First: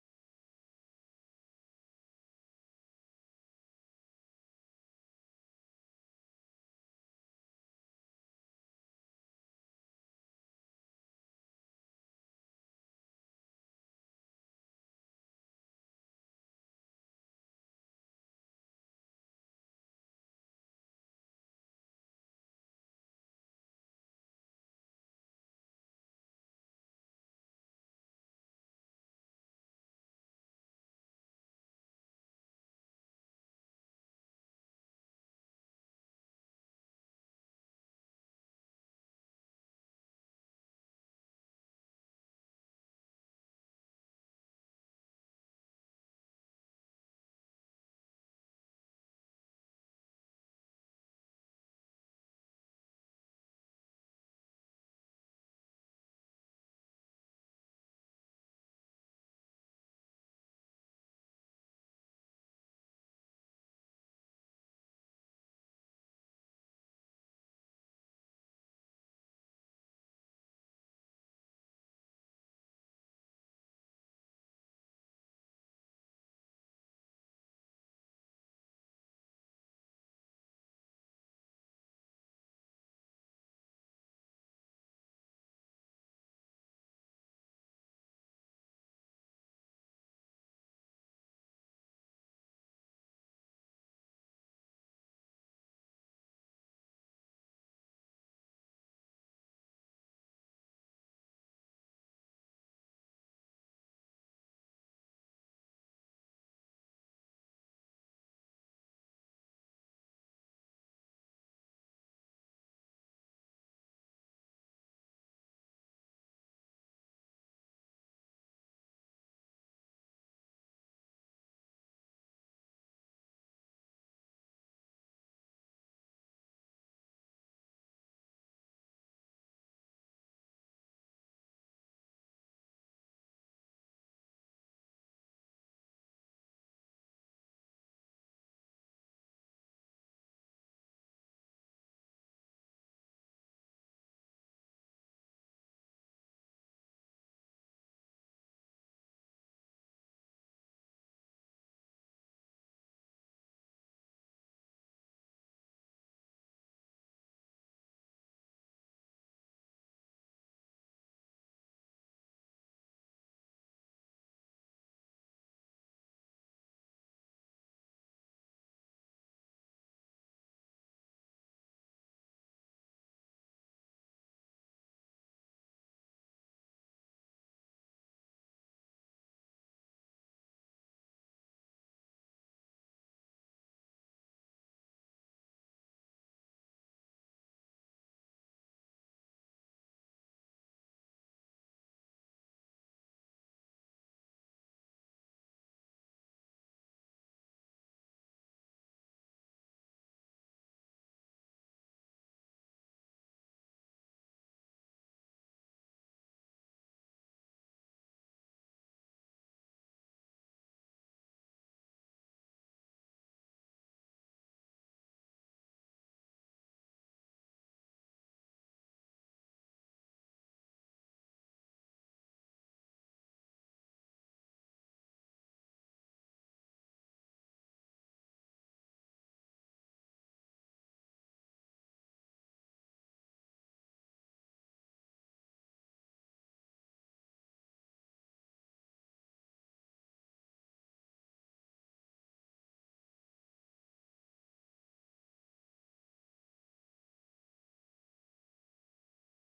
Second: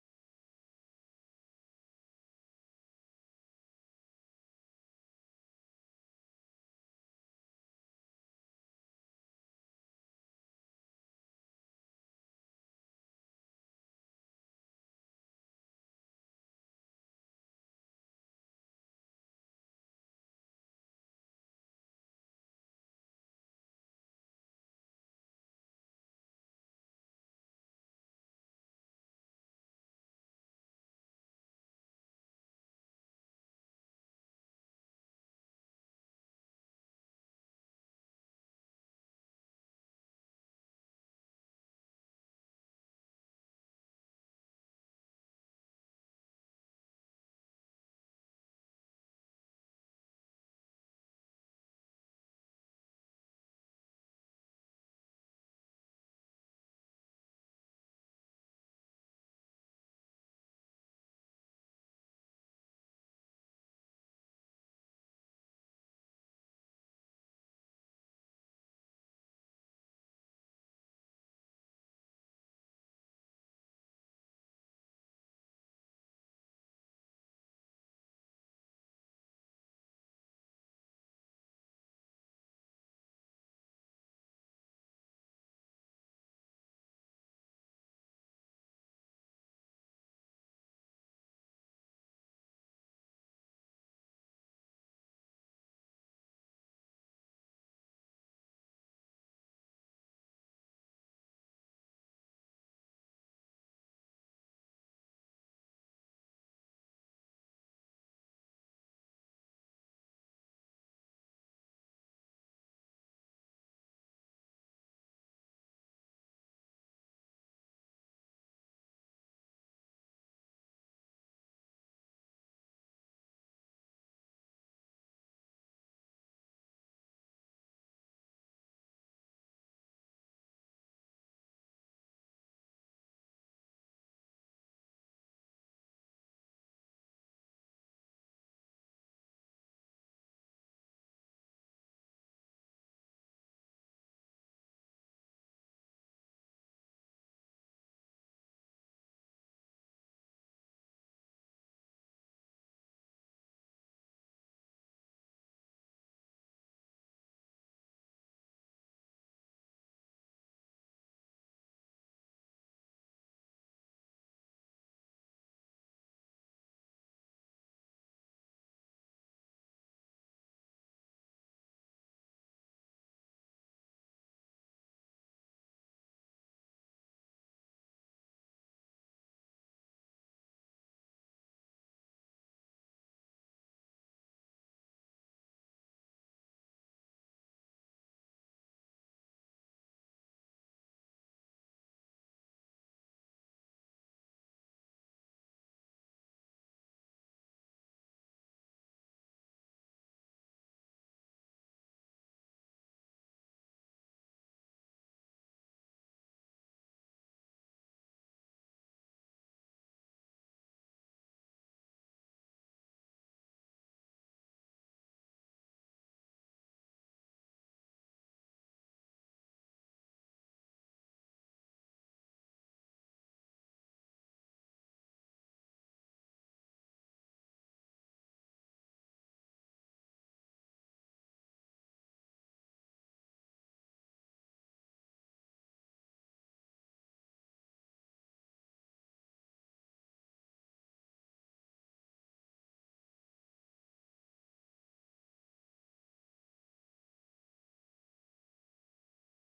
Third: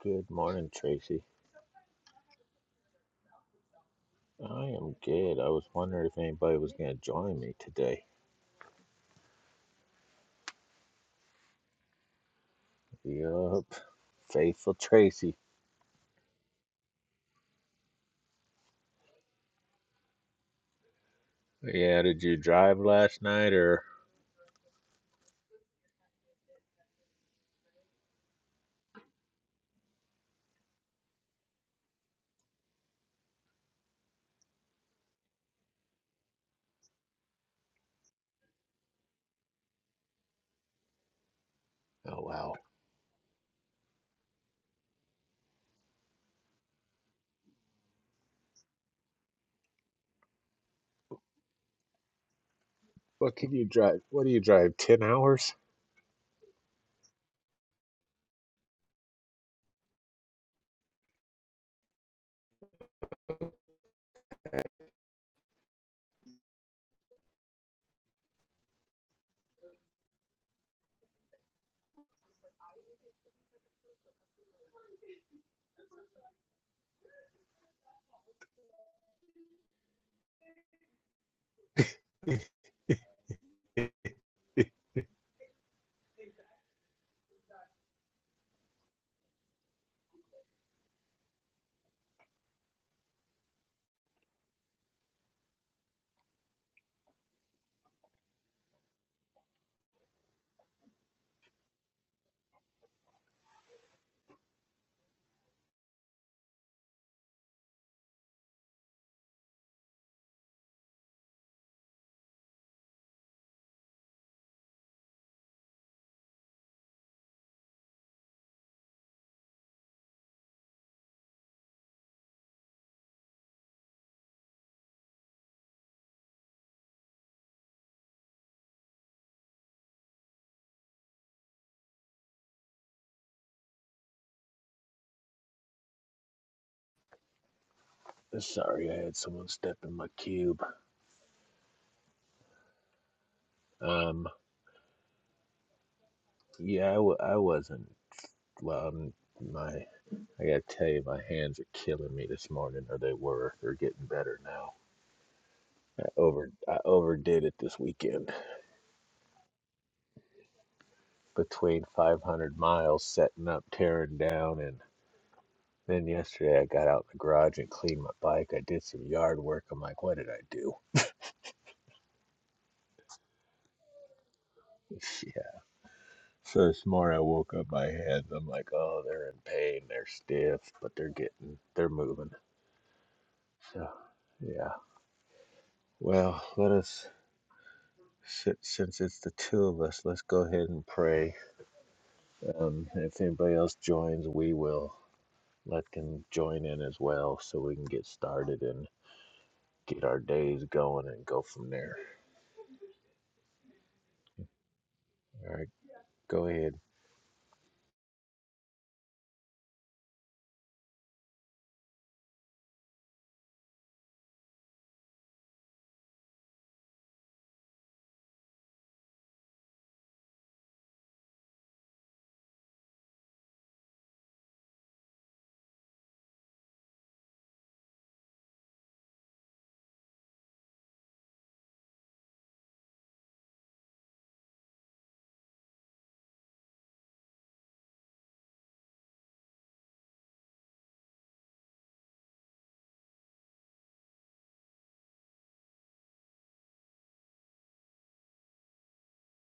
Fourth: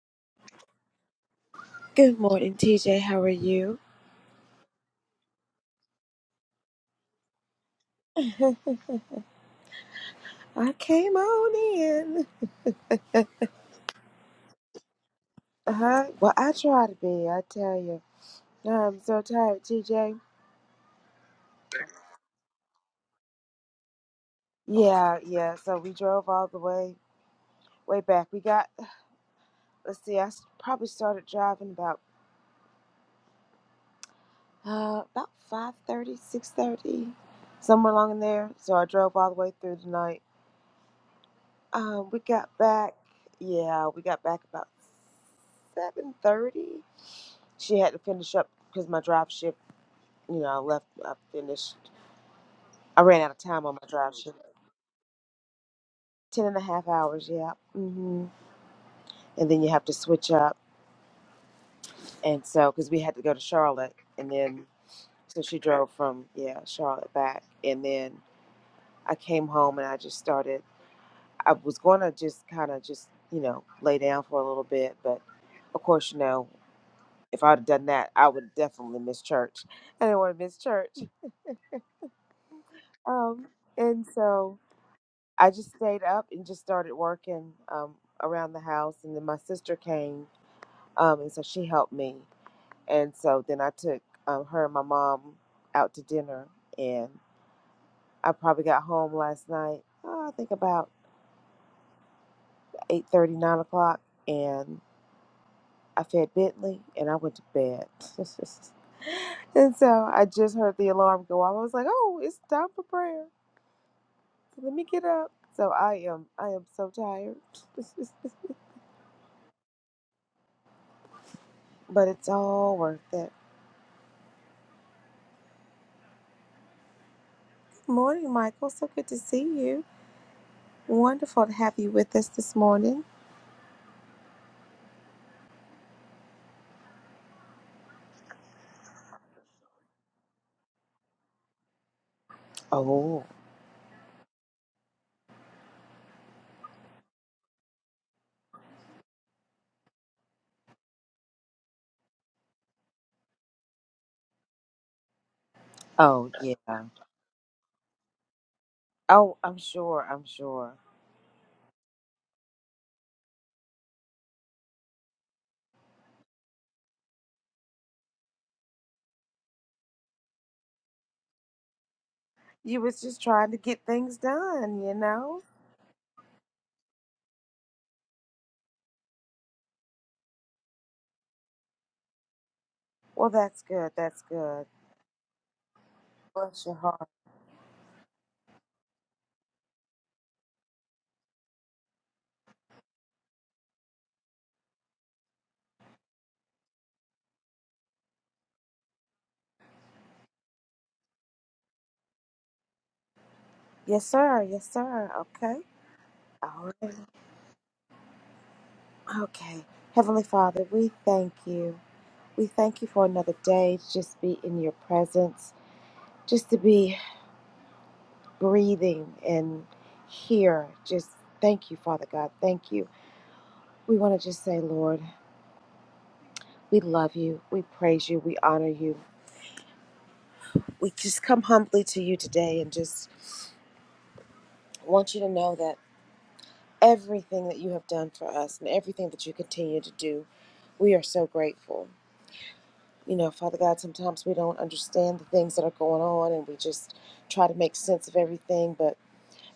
Good morning, Tracy. Good morning, TJ. How are you? I am good. I was wondering if anybody was going to join me today. I came on in. Yup. Faithful Tracy. Uh-huh. Well, I try to be, I tell you. I'm so tired, TJ. Yeah, did you drive last night or? Yeah, yeah. So we drove all the way, way back. We got, let's see, I s- probably started driving about, uh, about five thirty, six thirty, somewhere along in there. So I drove all the way through the night. Um, Oh, we wow. got back, yeah, we got back about 7.30. She had to finish up because my drive shift. you know, I left, I finished, I ran out What of can you time on my drive? drive What do shift. you drive? 10 hours? Ten and a half hours, yeah. hmm And then you have to switch up. And so, because we had to go to Charlotte, and then, so she drove from, yeah, Charlotte back. And then I came home and I just started, I was going to just kind of just, you know, lay down for a little bit. But of course, you know, if I'd have done that, I would definitely miss church. I didn't want to miss church. Um, and so, I just stayed up and just started working um, around the house, and then my sister came, um, and so she helped me, and so then I took um, her and my mom out to dinner, and I probably got home last night. oh, I think about eight thirty, nine o'clock, and I fed Bentley, and I went to bed. and so I just heard the alarm go off. I was like, "Oh, it's time for prayer. Let me get up." So I am, I am so tired, but it's all worth it. Morning, Michael. So good to see you. Wonderful to have you with us this morning. Sorry, I had someone step in my cube. Oh, Um, yeah, I, w- I wasn't. Well, um, my, I gotta tell you, my hands are killing me this morning, or they were. They're getting better now. I oh over, I yeah. overdid it this weekend. Oh, I'm sure. I'm sure. between 500 miles setting up, tearing down, and then yesterday I got out in the garage and cleaned my bike. I did some yard work. I'm like, what did I do? You was just trying to get things done, you Yeah. know? So this morning I woke up my hands. I'm like, oh, they're in pain. They're stiff, but they're getting, they're moving. Well, that's So, good. That's good. yeah. Well, Bless let your us, heart. si- since it's the two of us, let's go ahead and pray. Um, if anybody else joins, we will let them join in as well so we can get started and. get our days going and go from there. Yes, sir. Yes, sir. All Okay. right, go All ahead. right. Okay. Heavenly Father, we thank you. We thank you for another day to just be in your presence, just to be breathing and here. Just thank you, Father God. Thank you. We want to just say, Lord, we love you. We praise you. We honor you. We just come humbly to you today and just want you to know that everything that you have done for us and everything that you continue to do, we are so grateful. You know, Father God, sometimes we don't understand the things that are going on and we just try to make sense of everything. But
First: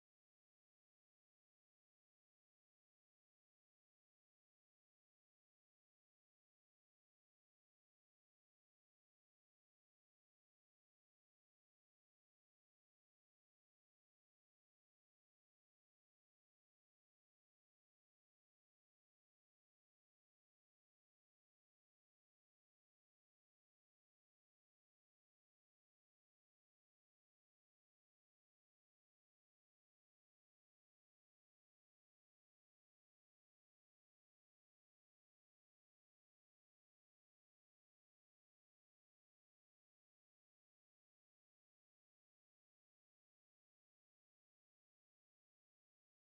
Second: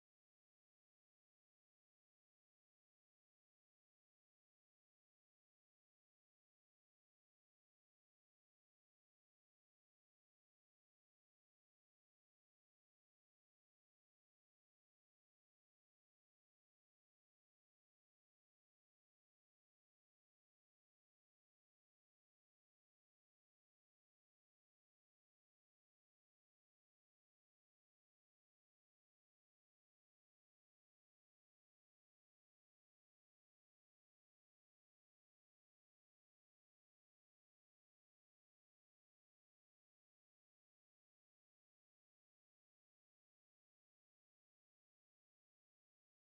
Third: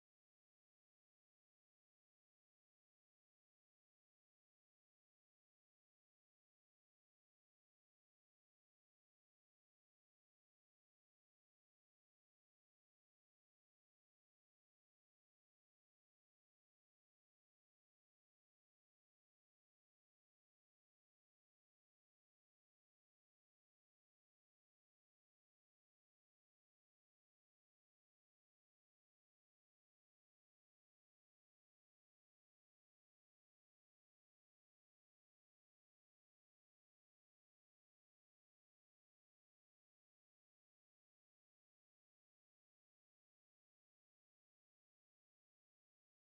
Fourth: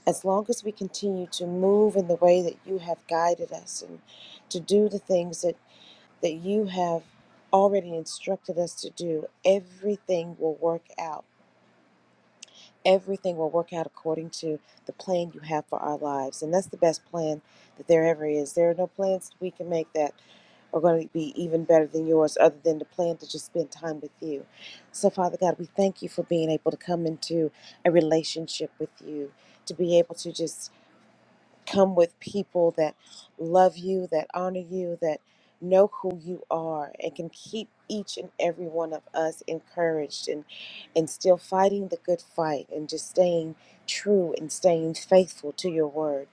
as long as we continue to move in the way that you have guided us and to do the things that that you have already instructed us to do, everything will work out. Everything will work out according to the plan you have for our lives. And that's the best plan that there ever is. There are no plans that we can make that are going to be even better than yours, other than the plan to just spend time with you. So, Father God, we thank you for being able to come into a relationship with you, to be able to just come with people that love you, that honor you, that know who you are, and can keep each and every one of us encouraged and, and still fighting the good fight and just staying true and staying faithful to your word.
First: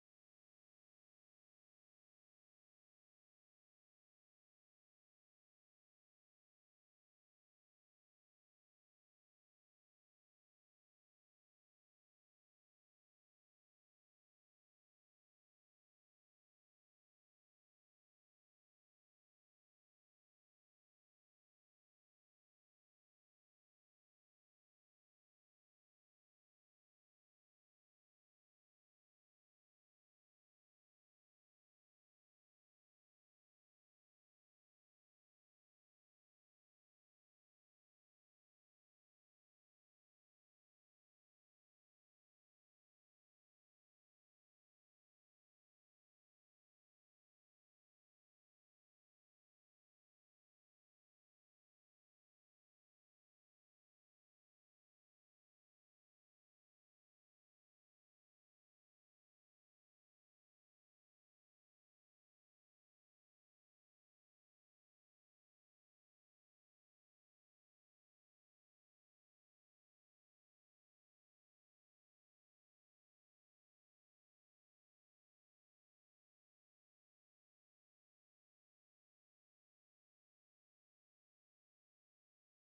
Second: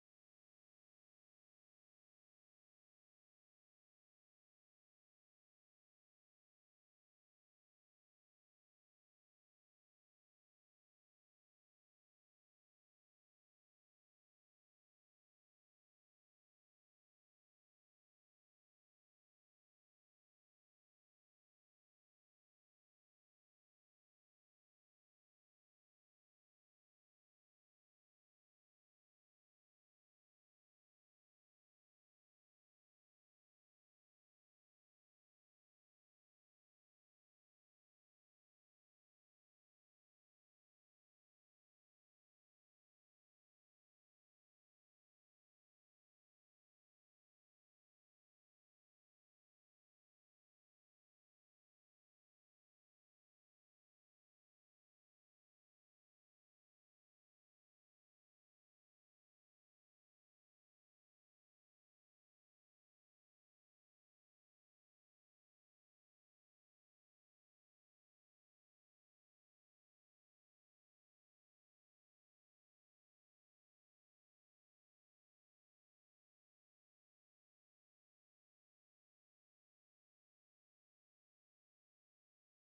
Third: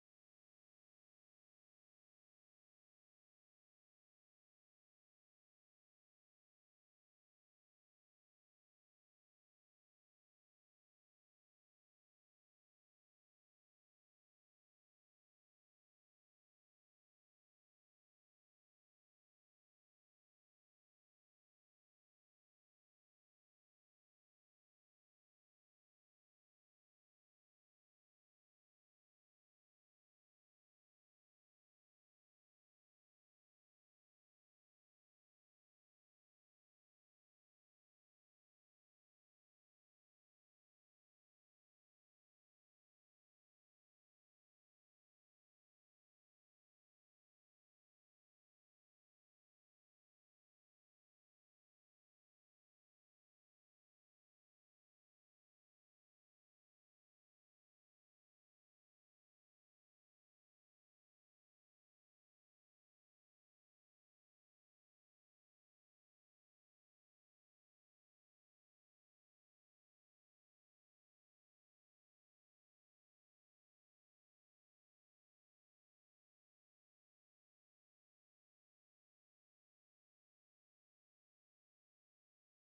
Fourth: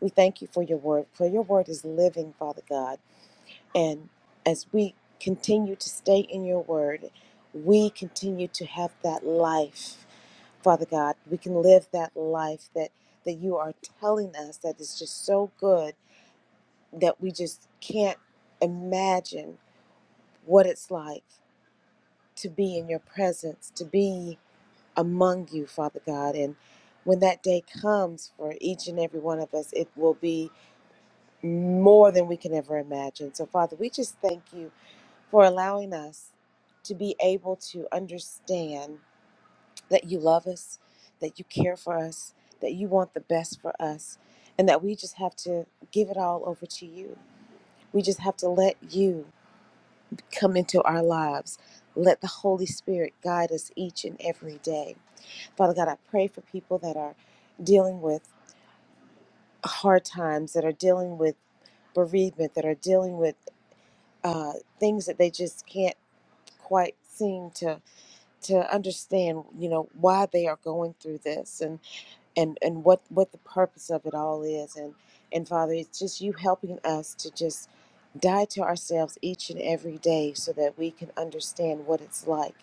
We thank you for your word, for your word is living, Father God. And as we continue to stay in your word, we continue to have that life, Father God. We can live that life that, that you are telling us that is just so good that we just can't imagine what it's like to be in your presence, to be among you, Father God. And when that day comes for each and every one of us, it will be more than we can ever imagine. So, Father, we just thank you for allowing us to be able to understand that you love us, that you care for us, that you want the best for us, and that we just have to give it all over to you. We just have to let you come into our lives. Let the Holy Spirit guide us each and every day. Father God, I pray for people that are dealing with hard times, that are dealing with bereavement, that are dealing with uh, things that they just can't quite seem to to understand you know why they are going through this and and and what what the purpose of it all is and and father it's just you helping us to just die to ourselves each and every day so that we can understand what it's like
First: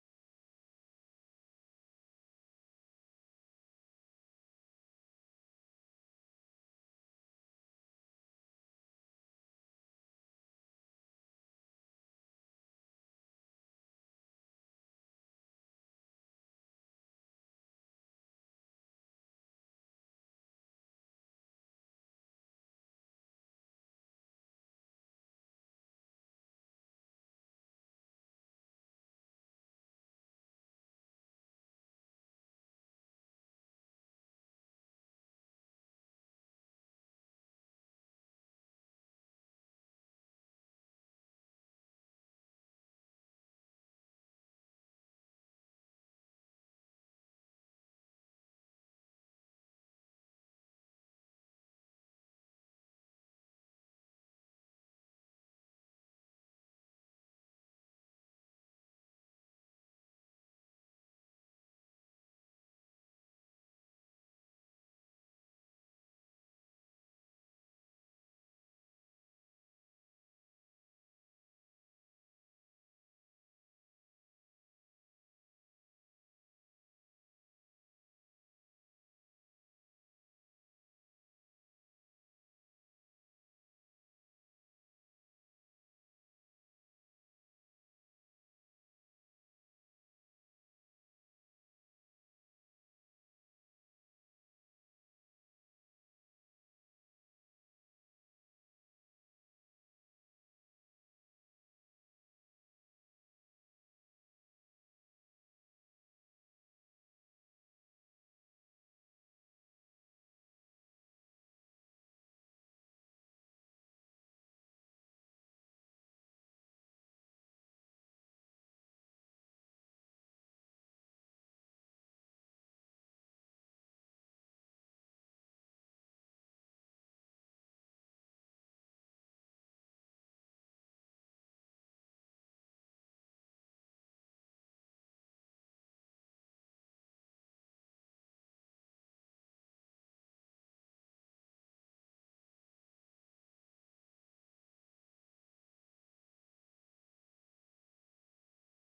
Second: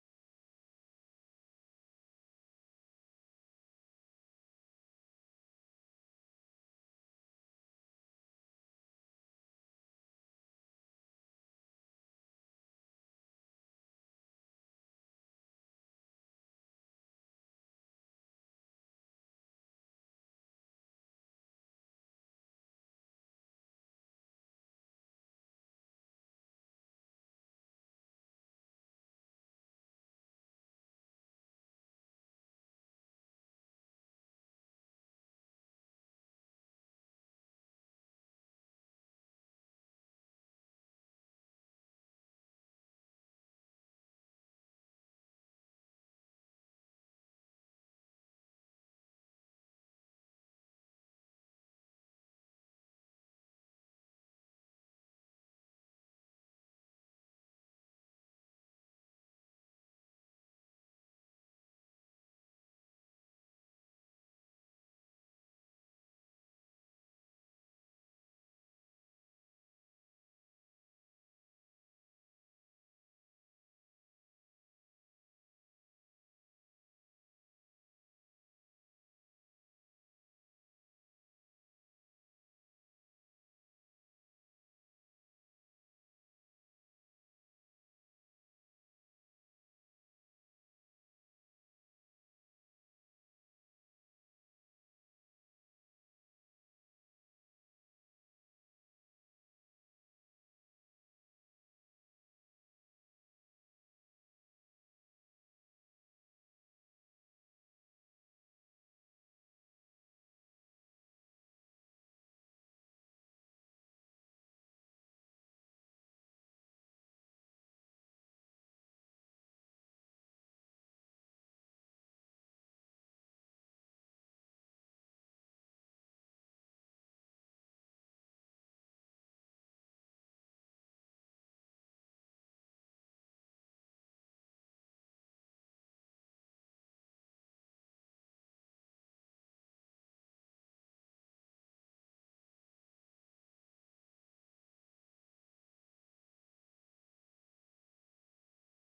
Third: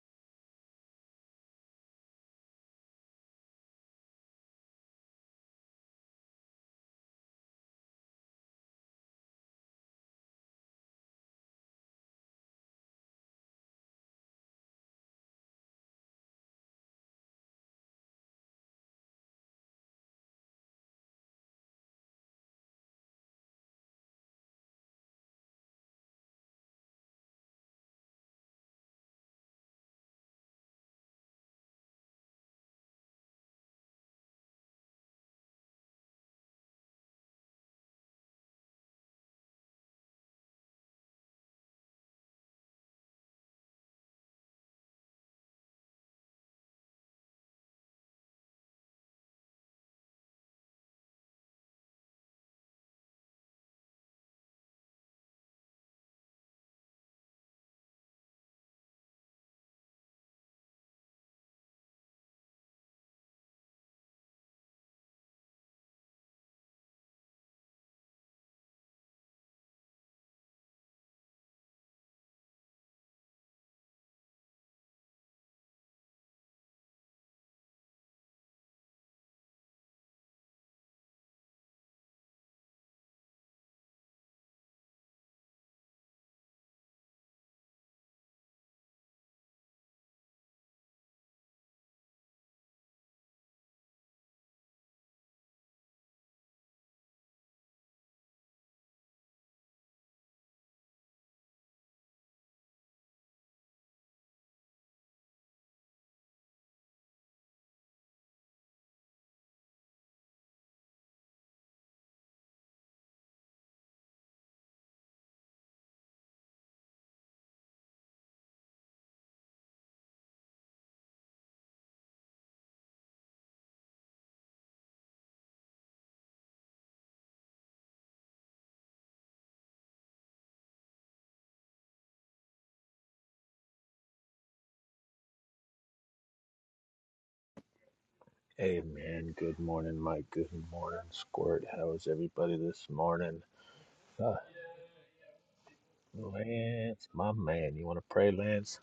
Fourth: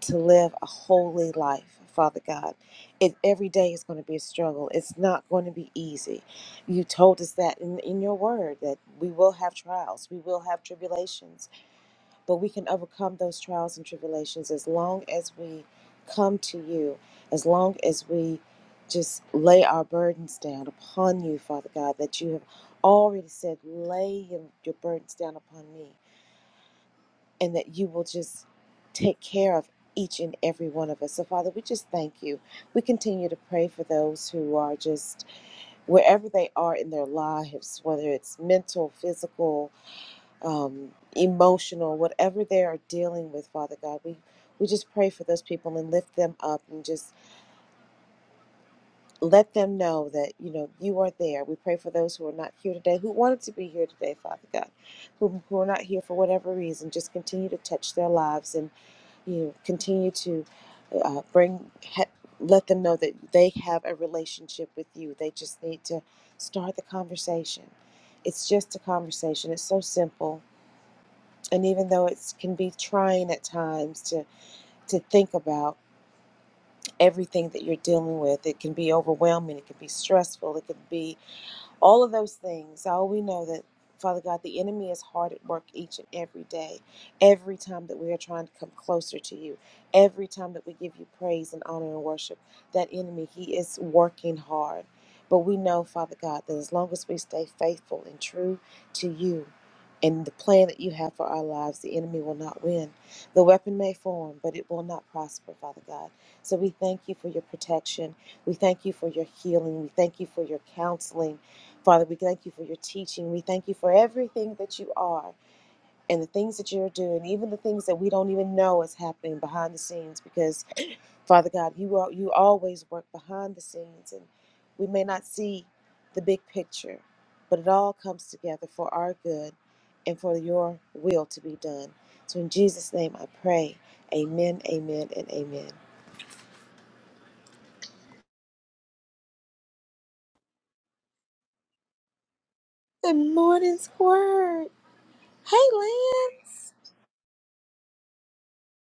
to live a holy life father god it, every day is going to be a struggle it's not going to be easy you told us that in, in your word that we will have trials we will have tribulations but we can overcome those trials and tribulations as long as we come to you, as long as we just lay our burdens down upon you, Father God, that you have already said, lay your your burdens down upon me, and that you will just take care of each and every one of us. So, Father, we just thank you. We continue to pray for those who are just wherever they are in their lives, whether it's mental, physical, um, emotional, whatever they are dealing with, Father God, we we just pray for those people and lift them up and just let them know that you know you are there. We pray for those who are not here today, who wanted to be here today, Father God, who who are not here for whatever reason. Just continue to touch their lives and you know, continue to uh, bring. He- let them know that they have a relationship with you. They just need to start the conversation. It's just a conversation. It's so simple and even though it can be trying at times to to think about everything that you're dealing with it can be overwhelming it can be stressful it can be all of those things. Oh, we know that, Father God, the enemy is hard at work each and every day, every time that we are trying to come closer to you, every time that we give you praise and honor and worship. That enemy, he is working hard. But we know, Father God, that as long as we stay faithful and true to you and the plan that you have for our lives, the enemy will not win. The weapon may form, but it will not prosper, Father God. So we thank you for your protection. We thank you for your healing. We thank you for your counseling. Father, we thank you for your teaching. We thank you for everything that you are and the things that you're doing, even the things that we don't even know is happening behind the scenes. Because Father God, you are, you always work behind the scenes, and we may not see the big picture, but it all comes together for our good and for your will to be done. So in Jesus' name, I pray. Amen. Amen. And amen. Hey man, good morning, Mike. Good morning, Squirt. How is everybody this Good morning? morning, Ah, Squirt. Hey, Lynn. Lance, my man, you want to pray, Lance?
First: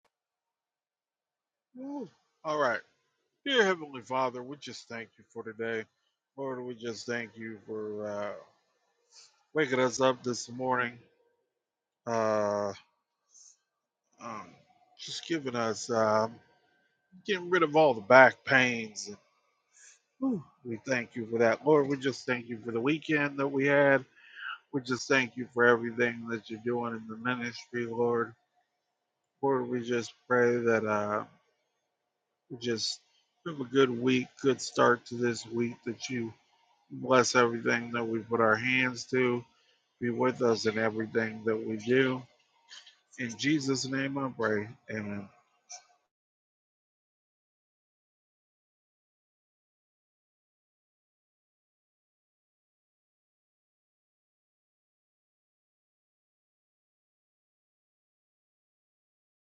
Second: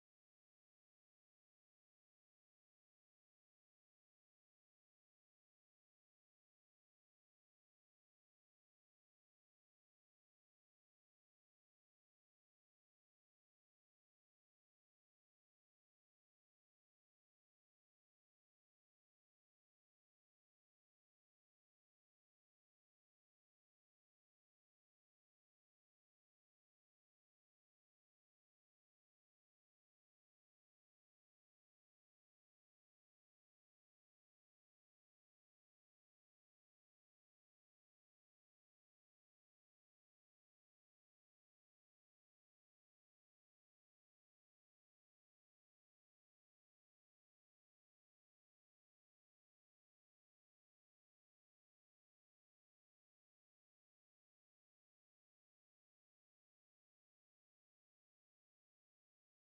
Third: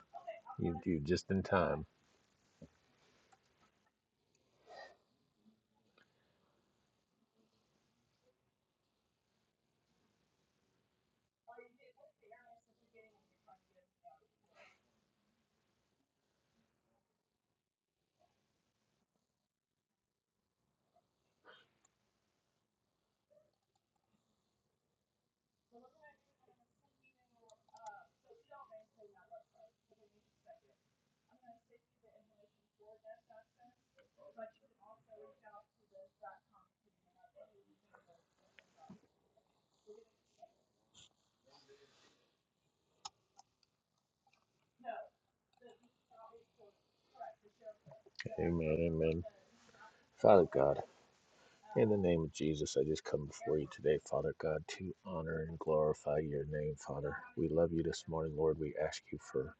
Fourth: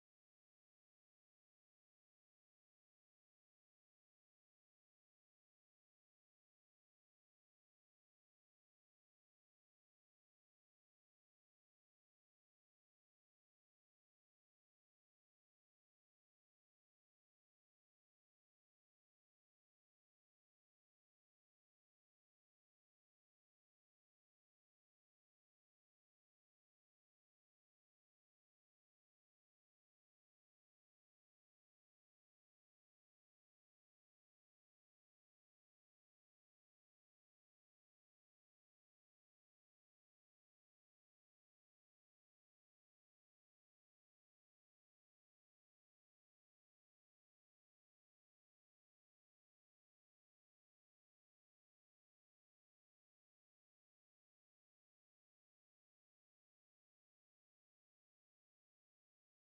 You, do just in time. Woo. All right. Dear Heavenly Father, we just thank you for today. Lord, we just thank you for uh, waking us up this morning, uh, um, just giving us, um, getting rid of all the back pains. Whew. We thank you for that. Lord, we just thank you for the weekend that we had. We just thank you for everything that you're doing in the ministry, Lord. Lord, we just pray that uh, we just have a good week, good start to this week, that you Bless everything that we put our hands to. Be with us in everything that we do. In Jesus' name I pray. Amen. Amen, amen. Father God, in the name of Jesus, I just come before you today, Father God, to honor and glorify your name, Father. We love you this morning, Lord. We ask you for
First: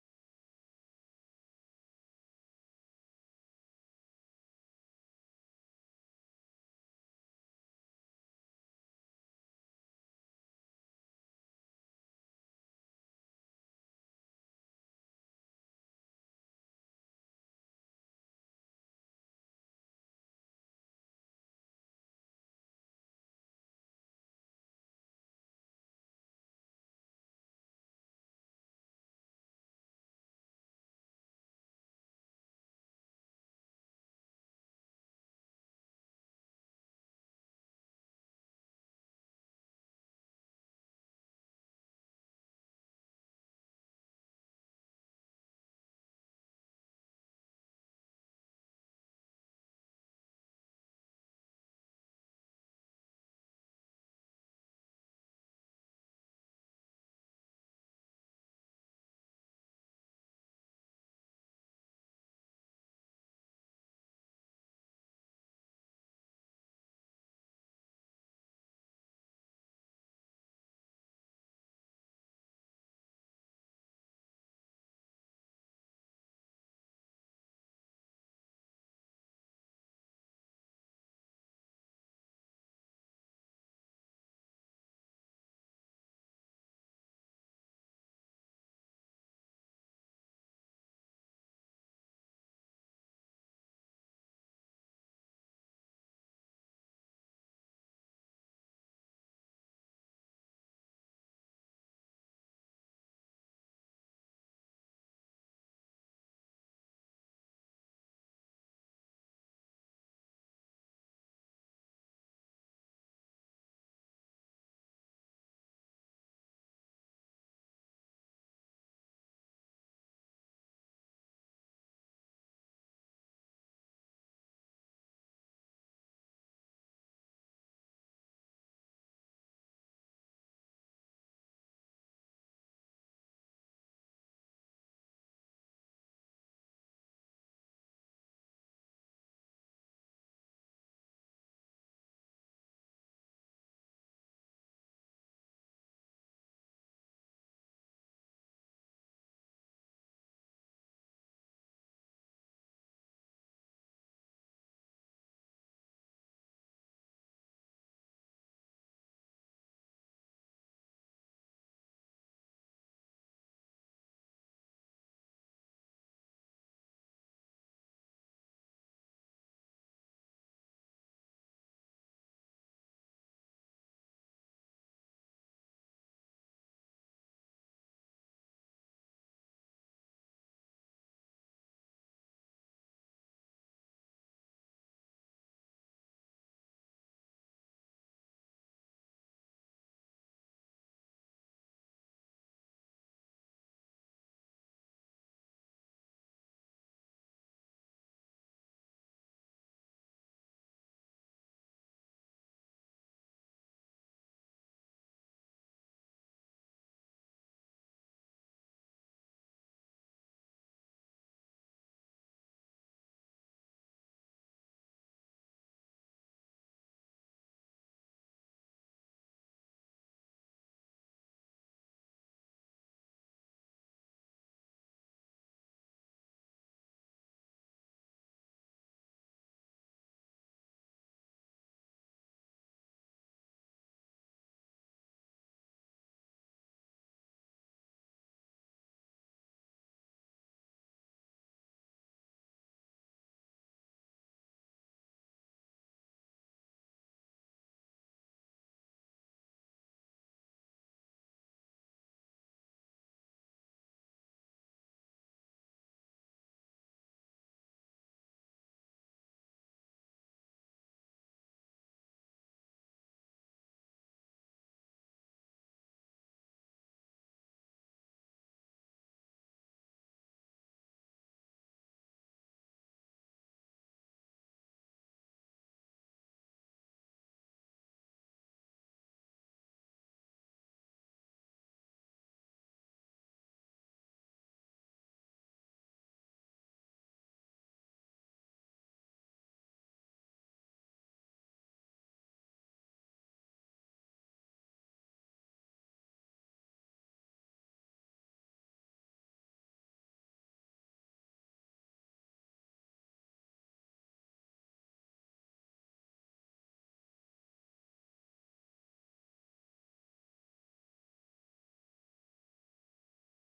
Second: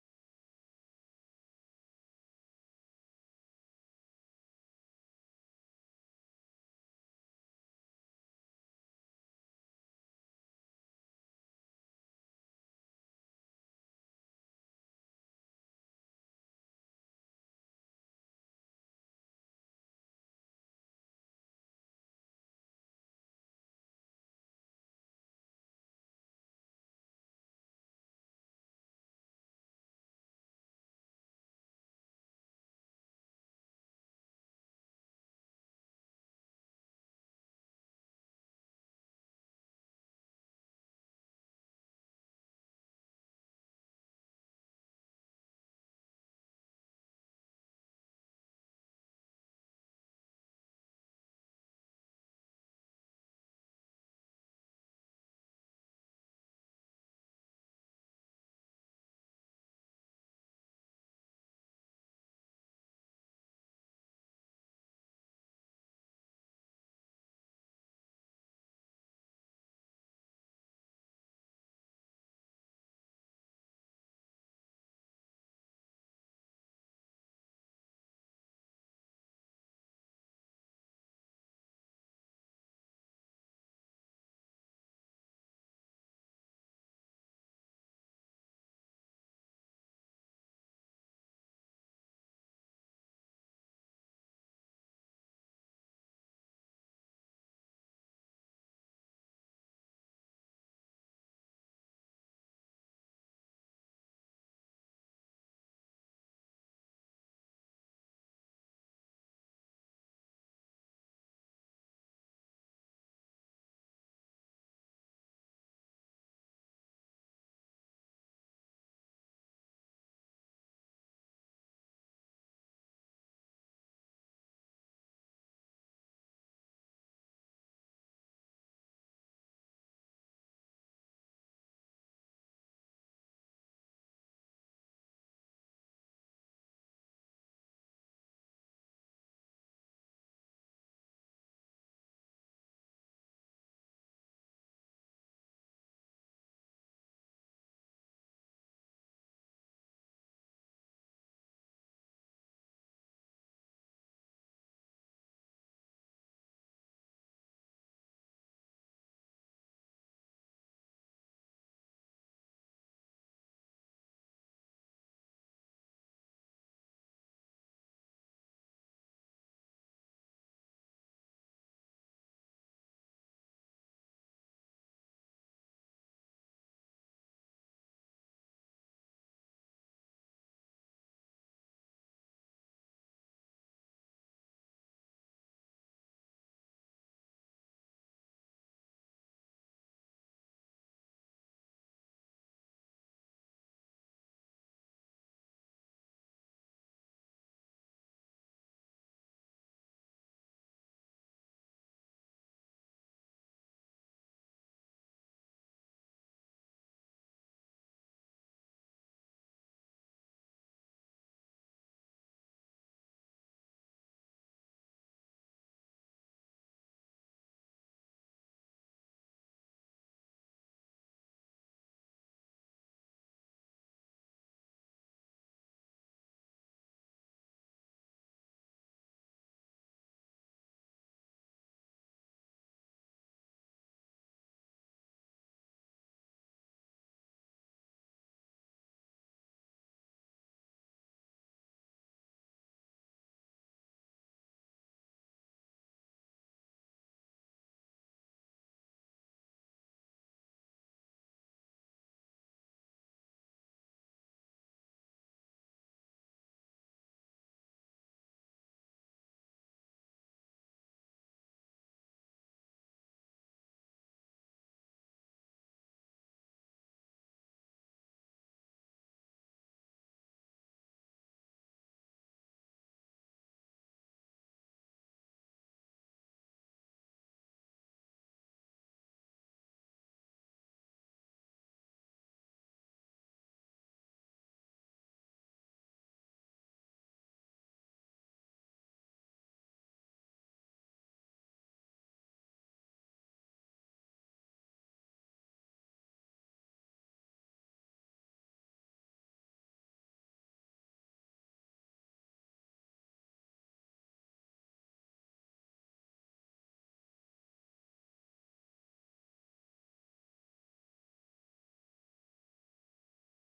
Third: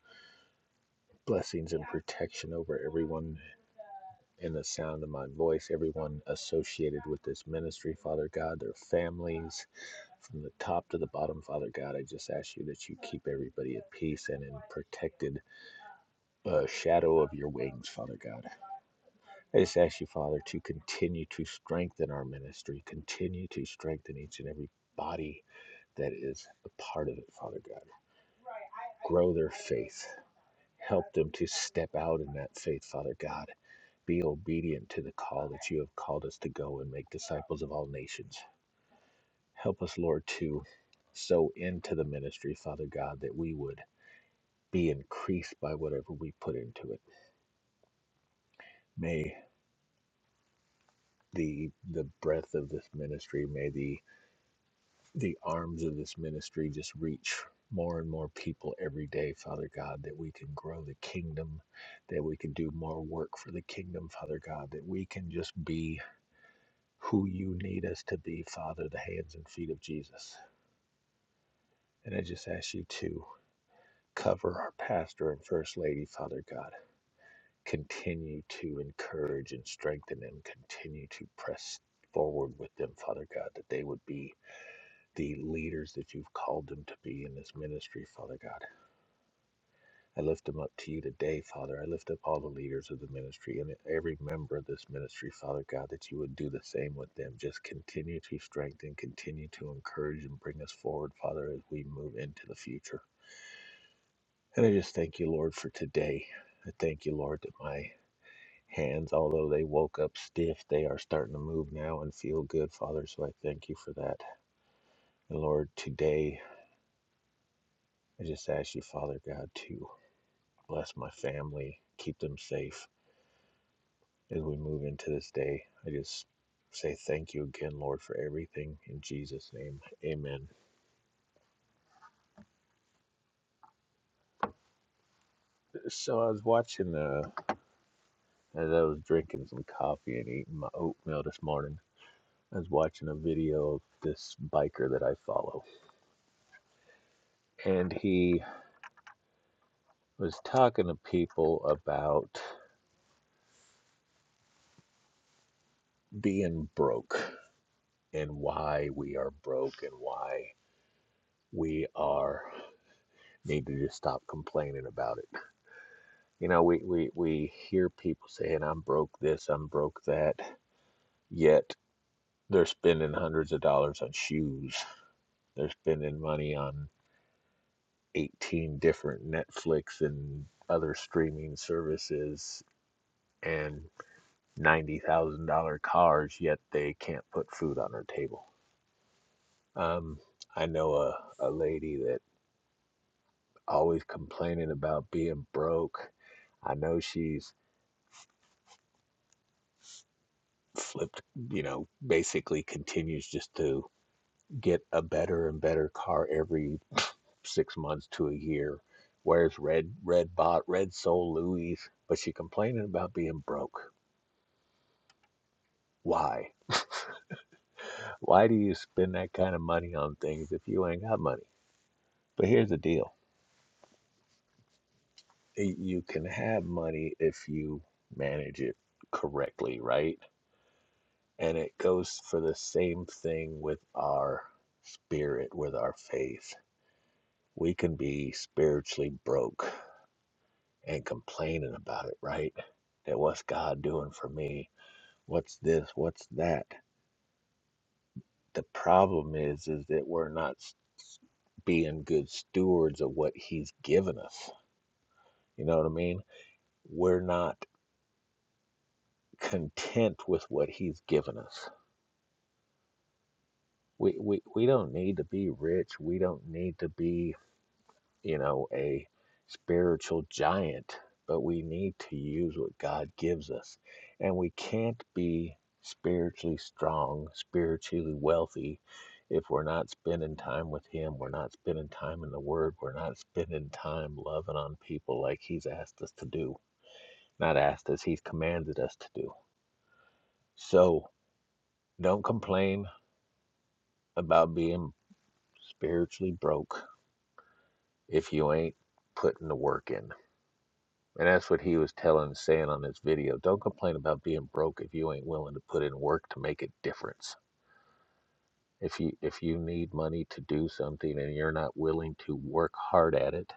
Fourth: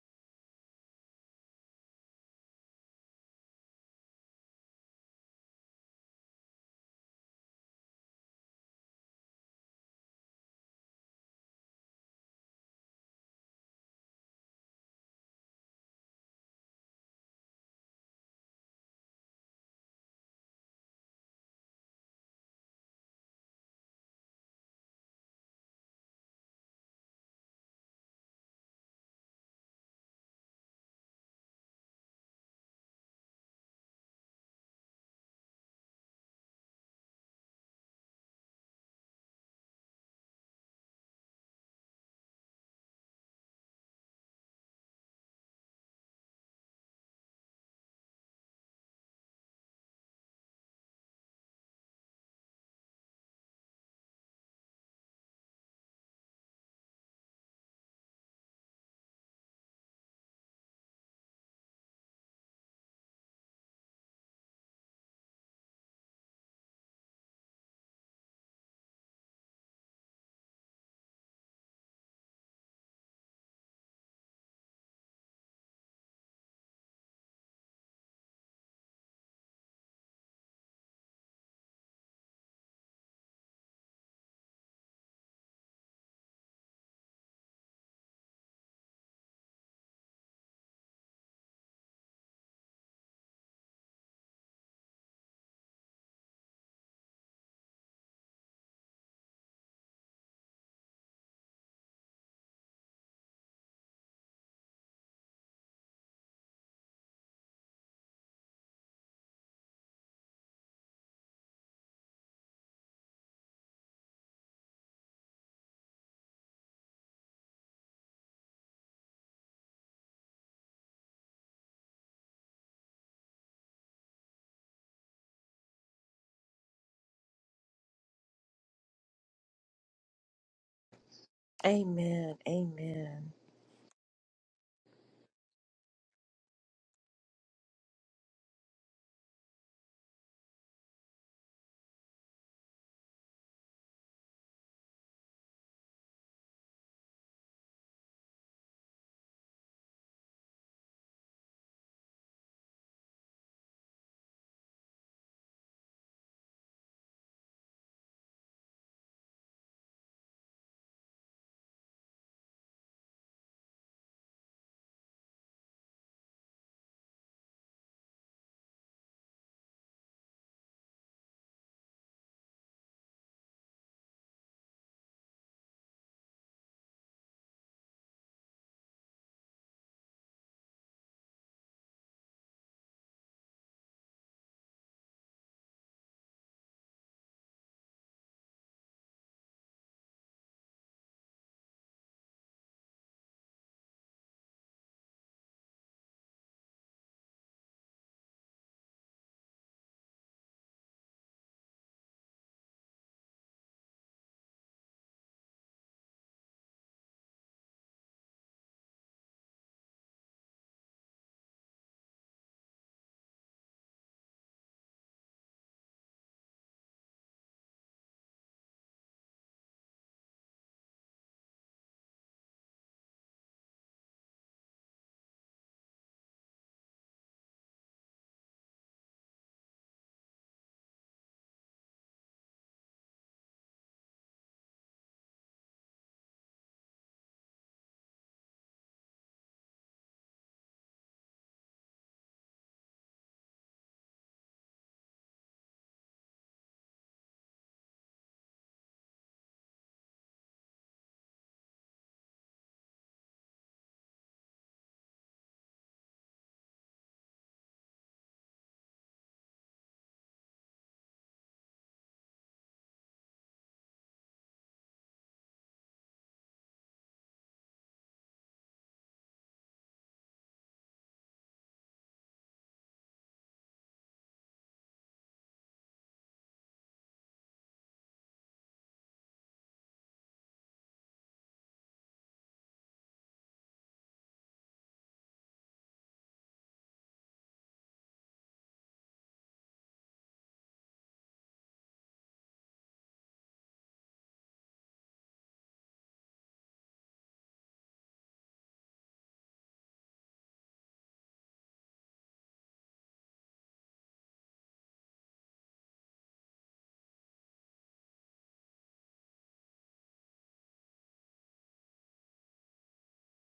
blessings and protection over everyone in the sound of my voice, everyone associated with this ministry, Father God, their families, from the top to the bottom, Father God. I just ask you that you keep everybody at peace and in protected uh, shadow of your wings, Father God. I just ask you, Father, to continue to strengthen our ministry, continue to strengthen each and every body that is a part of it, Father God. Grow their faith. Help them to step out in that faith, Father God be obedient to the call that you have called us to go and make disciples of all nations. Help us, Lord, to sow into the ministry, Father God, that we would be increased by whatever we put into it. May the the breadth of this ministry, may the the arms of this ministry just reach more and more people every day, Father God, that we can grow the kingdom, that we can do more work for the kingdom, Father God, that we can just be who you need us to be, Father, the hands and feet of Jesus. And I just ask you to cover our pastor and first lady, Father God. Continue to encourage and strengthen them. Continue to press forward with them, Father God, that they would be the leaders that you've called them to be in this ministry, Father God. I lift them up to you today, Father. I lift up all the leaders of the ministry and every member of this ministry, Father God, that you would do the same with them. Just continue to strengthen, continue to encourage, and bring us forward, Father, as we move into the future. And I just thank you, Lord, for today. I thank you, Lord, that my hands, although they woke up stiff, they are starting to move now and feel good, Father. So I thank you for that. And Lord, today I just ask you, Father God, to bless my family, keep them safe as we move into this day. I just say thank you again, Lord, for everything in Jesus' name. Amen. Amen. Amen. So I was watching, uh, as I was drinking some coffee and eating my oatmeal this morning, I was watching a video of this biker that I follow, and he was talking to people about being broke and why we are broke and why we are need to just stop complaining about it You know, we, we, we hear people saying, I'm broke this, I'm broke that, yet they're spending hundreds of dollars on shoes. They're spending money on 18 different Netflix and other streaming services and $90,000 cars, yet they can't put food on their table. Um, I know a, a lady that always complaining about being broke. I know she's flipped, you know, basically continues just to get a better and better car every six months to a year. Wears red red bot red soul Louis, but she complaining about being broke. Why? Why do you spend that kind of money on things if you ain't got money? But here's the deal: you can have money if you manage it correctly, right? And it goes for the same thing with our spirit, with our faith. We can be spiritually broke and complaining about it, right? That what's God doing for me? What's this? What's that? The problem is is that we're not s- s- being good stewards of what he's given us. You know what I mean? We're not content with what he's given us. We, we, we don't need to be rich. We don't need to be you know, a spiritual giant, but we need to use what God gives us. And we can't be spiritually strong, spiritually wealthy, if we're not spending time with Him, we're not spending time in the Word, we're not spending time loving on people like He's asked us to do. Not asked us, He's commanded us to do. So don't complain about being spiritually broke if you ain't putting the work in And that's what he was telling, saying on this video. Don't complain about being broke if you ain't willing to put in work to make a difference. If you if you need money to do something and you're not willing to work hard at it,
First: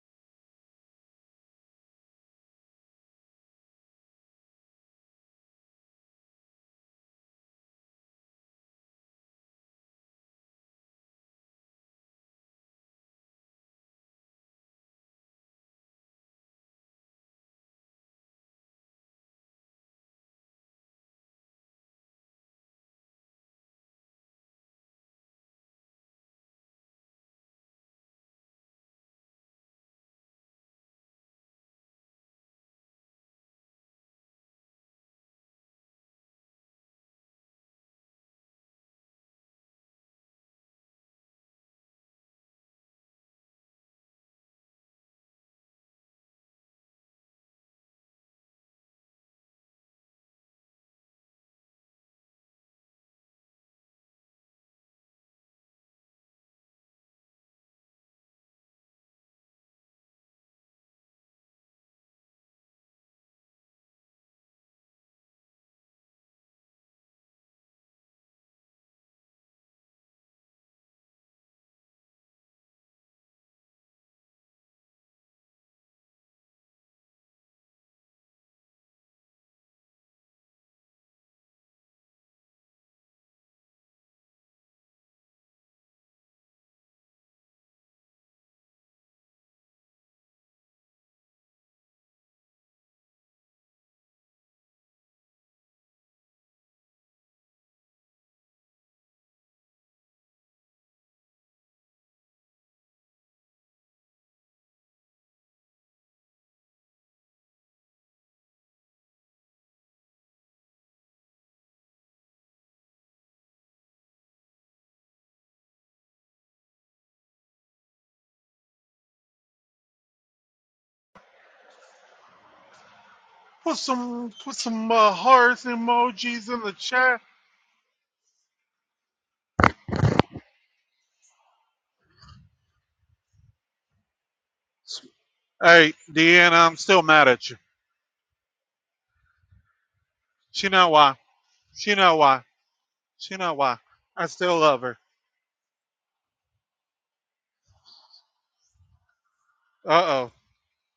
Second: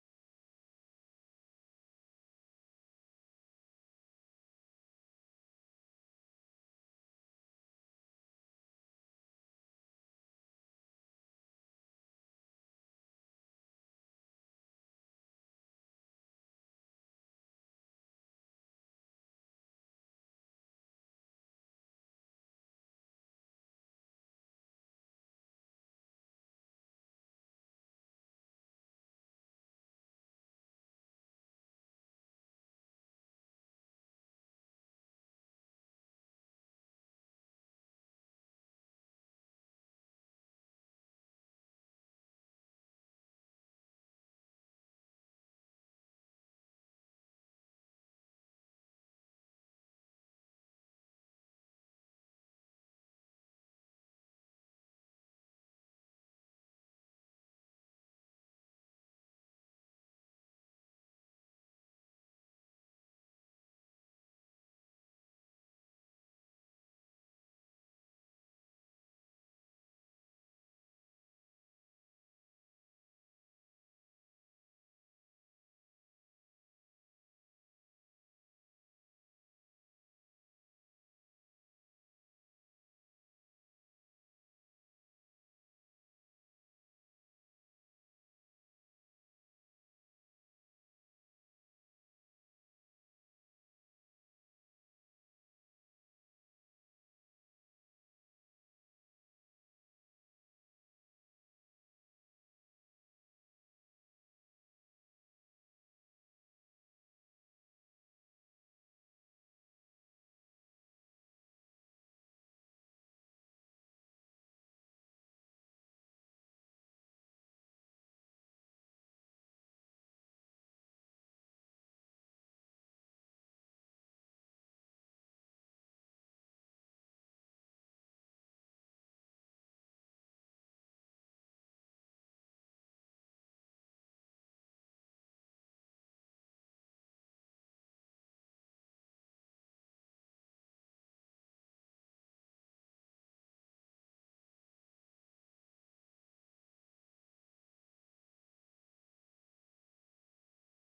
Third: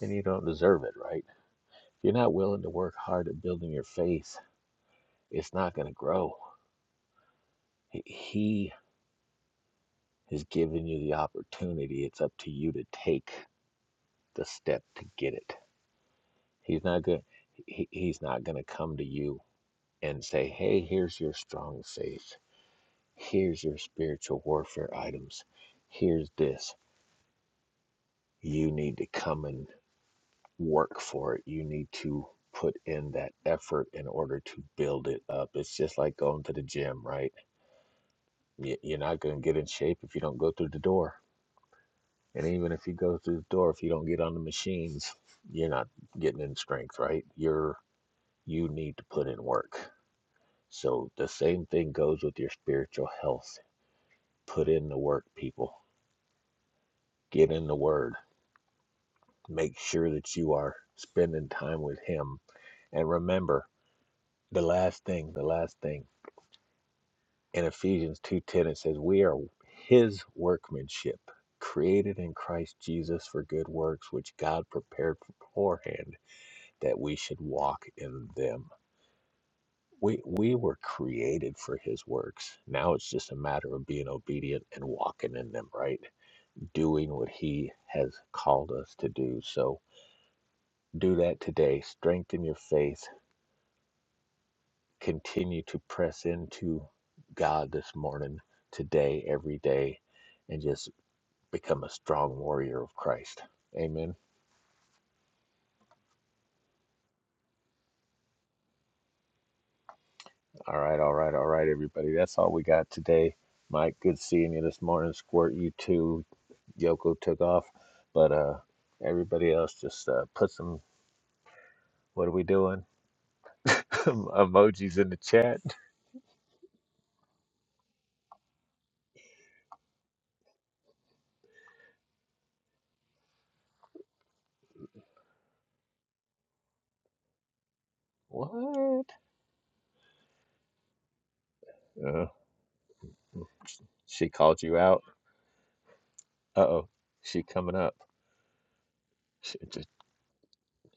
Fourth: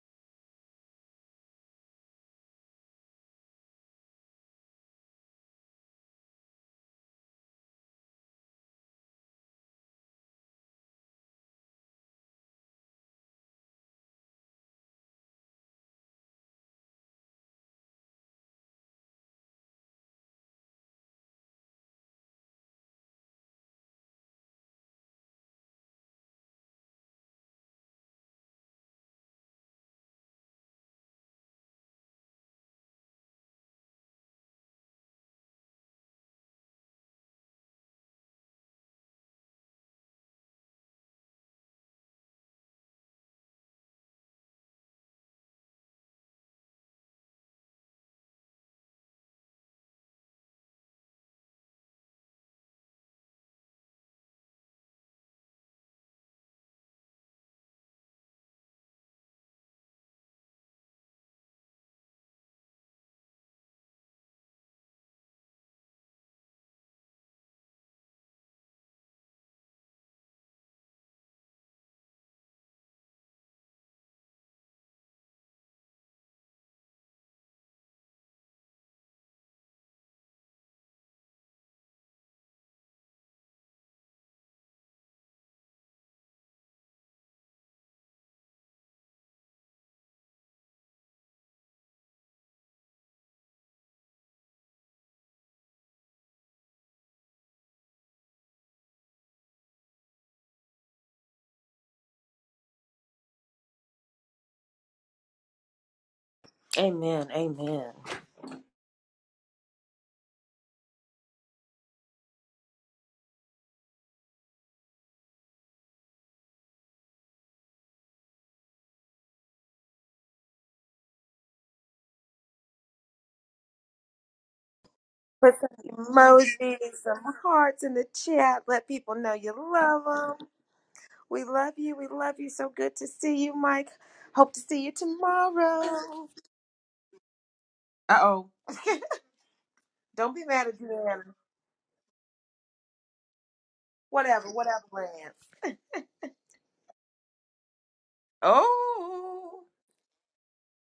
then you don't deserve it, right? If you're not willing to work hard at building your faith, it's not going to grow. He he has given you the opportunity. It's up to you to take the step to get it. He's not going. He, he's not going to come to you and say, "Hey, here's your strong faith." Here's your spiritual warfare items. Here's this. You need to come and work for it. You need to put in that effort in order to build it up. It's just like going to the gym, right? Y- You're not going to get in shape if you don't go through the door. And even if you go through the door, if you don't get on the machines, you're not getting in strength, right? You're you need to put in work. So the same thing goes with your spiritual health. Put in the work, people. Get in the word Make sure that you are spending time with Him. And remember, the last thing, the last thing in Ephesians 2:10 it says, "We are His workmanship, created in Christ Jesus for good works, which God prepared beforehand that we should walk in them." We we were created for His works. Now it's just a matter of being obedient and walking in them, right? Doing what He has called us to do. So do that today. Strengthen your faith continue to press into God this morning, today, every day, and just become a strong warrior of Christ. Amen. Amen. Amen. All right, all right, all right, everybody. That's all we got today. Mike, good seeing you this morning. Squirt, you too. Yoko took off, but uh, everybody else just uh, put some. What are we doing? Put some put some Emojis in uh, the Put chat. hearts some emojis in the emojis, some chat. hearts in the chat. Let people know you love them. We love you. We love you. So good to see you, Mike. Hope to see you Hey, tomorrow. Deanna, I'm still mad at you. Uh oh. What? Don't be mad She at know why. Deanna. She know Uh, why. She know why. I she Whatever, still called you love whatever, her. out. Lance. Uh oh, she coming up. Oh, Uh oh.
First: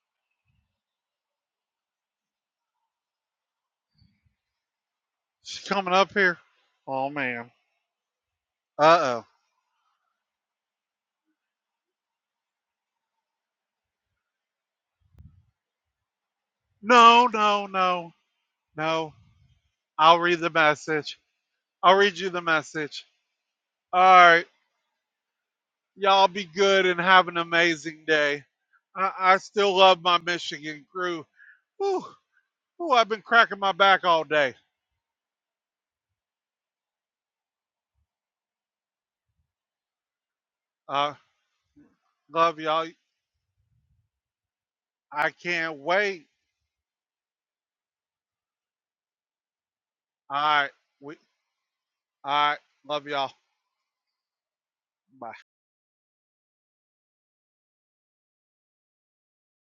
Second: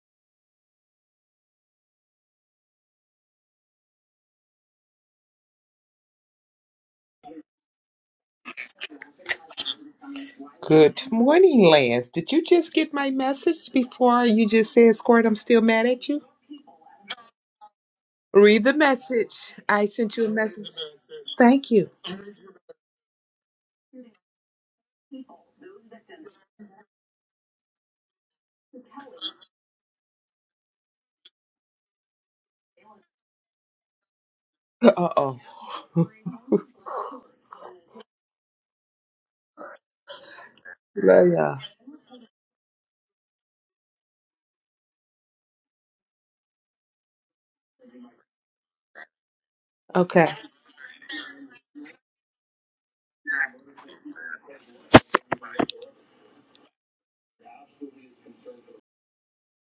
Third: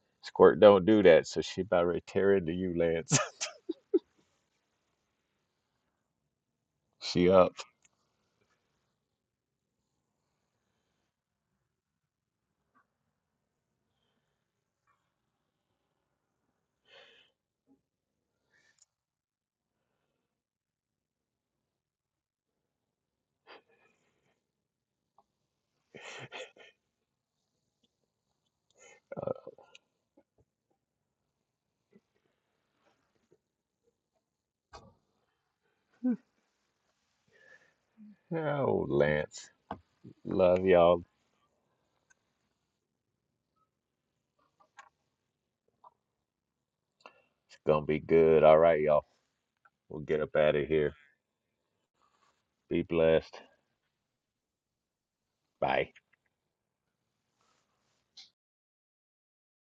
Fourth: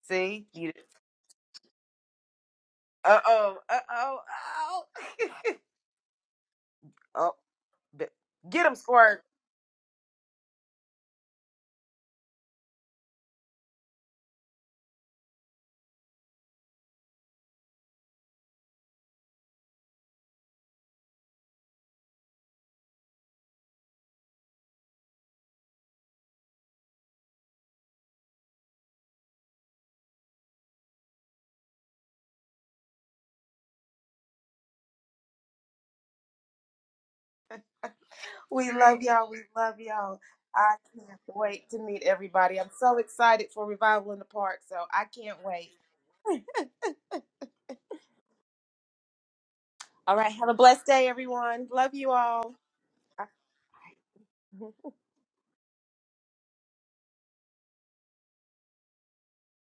see Squirt you. don't do that, so she about ready to tear into you, Lance. Uh oh. Uh oh. Oh. She coming up here? Oh she oh. man. up. b- Get him, Uh Squirt. oh. Good morning, Lance. Did you just get my message before you just said, Squirt, I'm still mad at you? No, no, no, Read the no. message. I sent I'll you a read the message. message. Thank you. I'll read you the message. All right. Y'all be good and have an amazing day. I, I still love my Michigan crew. Ooh, ooh, I've been cracking my back all day. Uh oh. We Oh, love y'all. We Lance. love y'all. Love I y'all. Uh, can't Love y'all. wait to meet love everybody. I'm y'all. so excited for Revival in the Park, so I I can't wait. can't wait. It's gonna be good. All right, y'all. We'll All get Okay. right, up All have a out of right. blessed here. day, We, everyone. Love you all all. right. Be Love All y'all. blessed. right. Bye. Bye.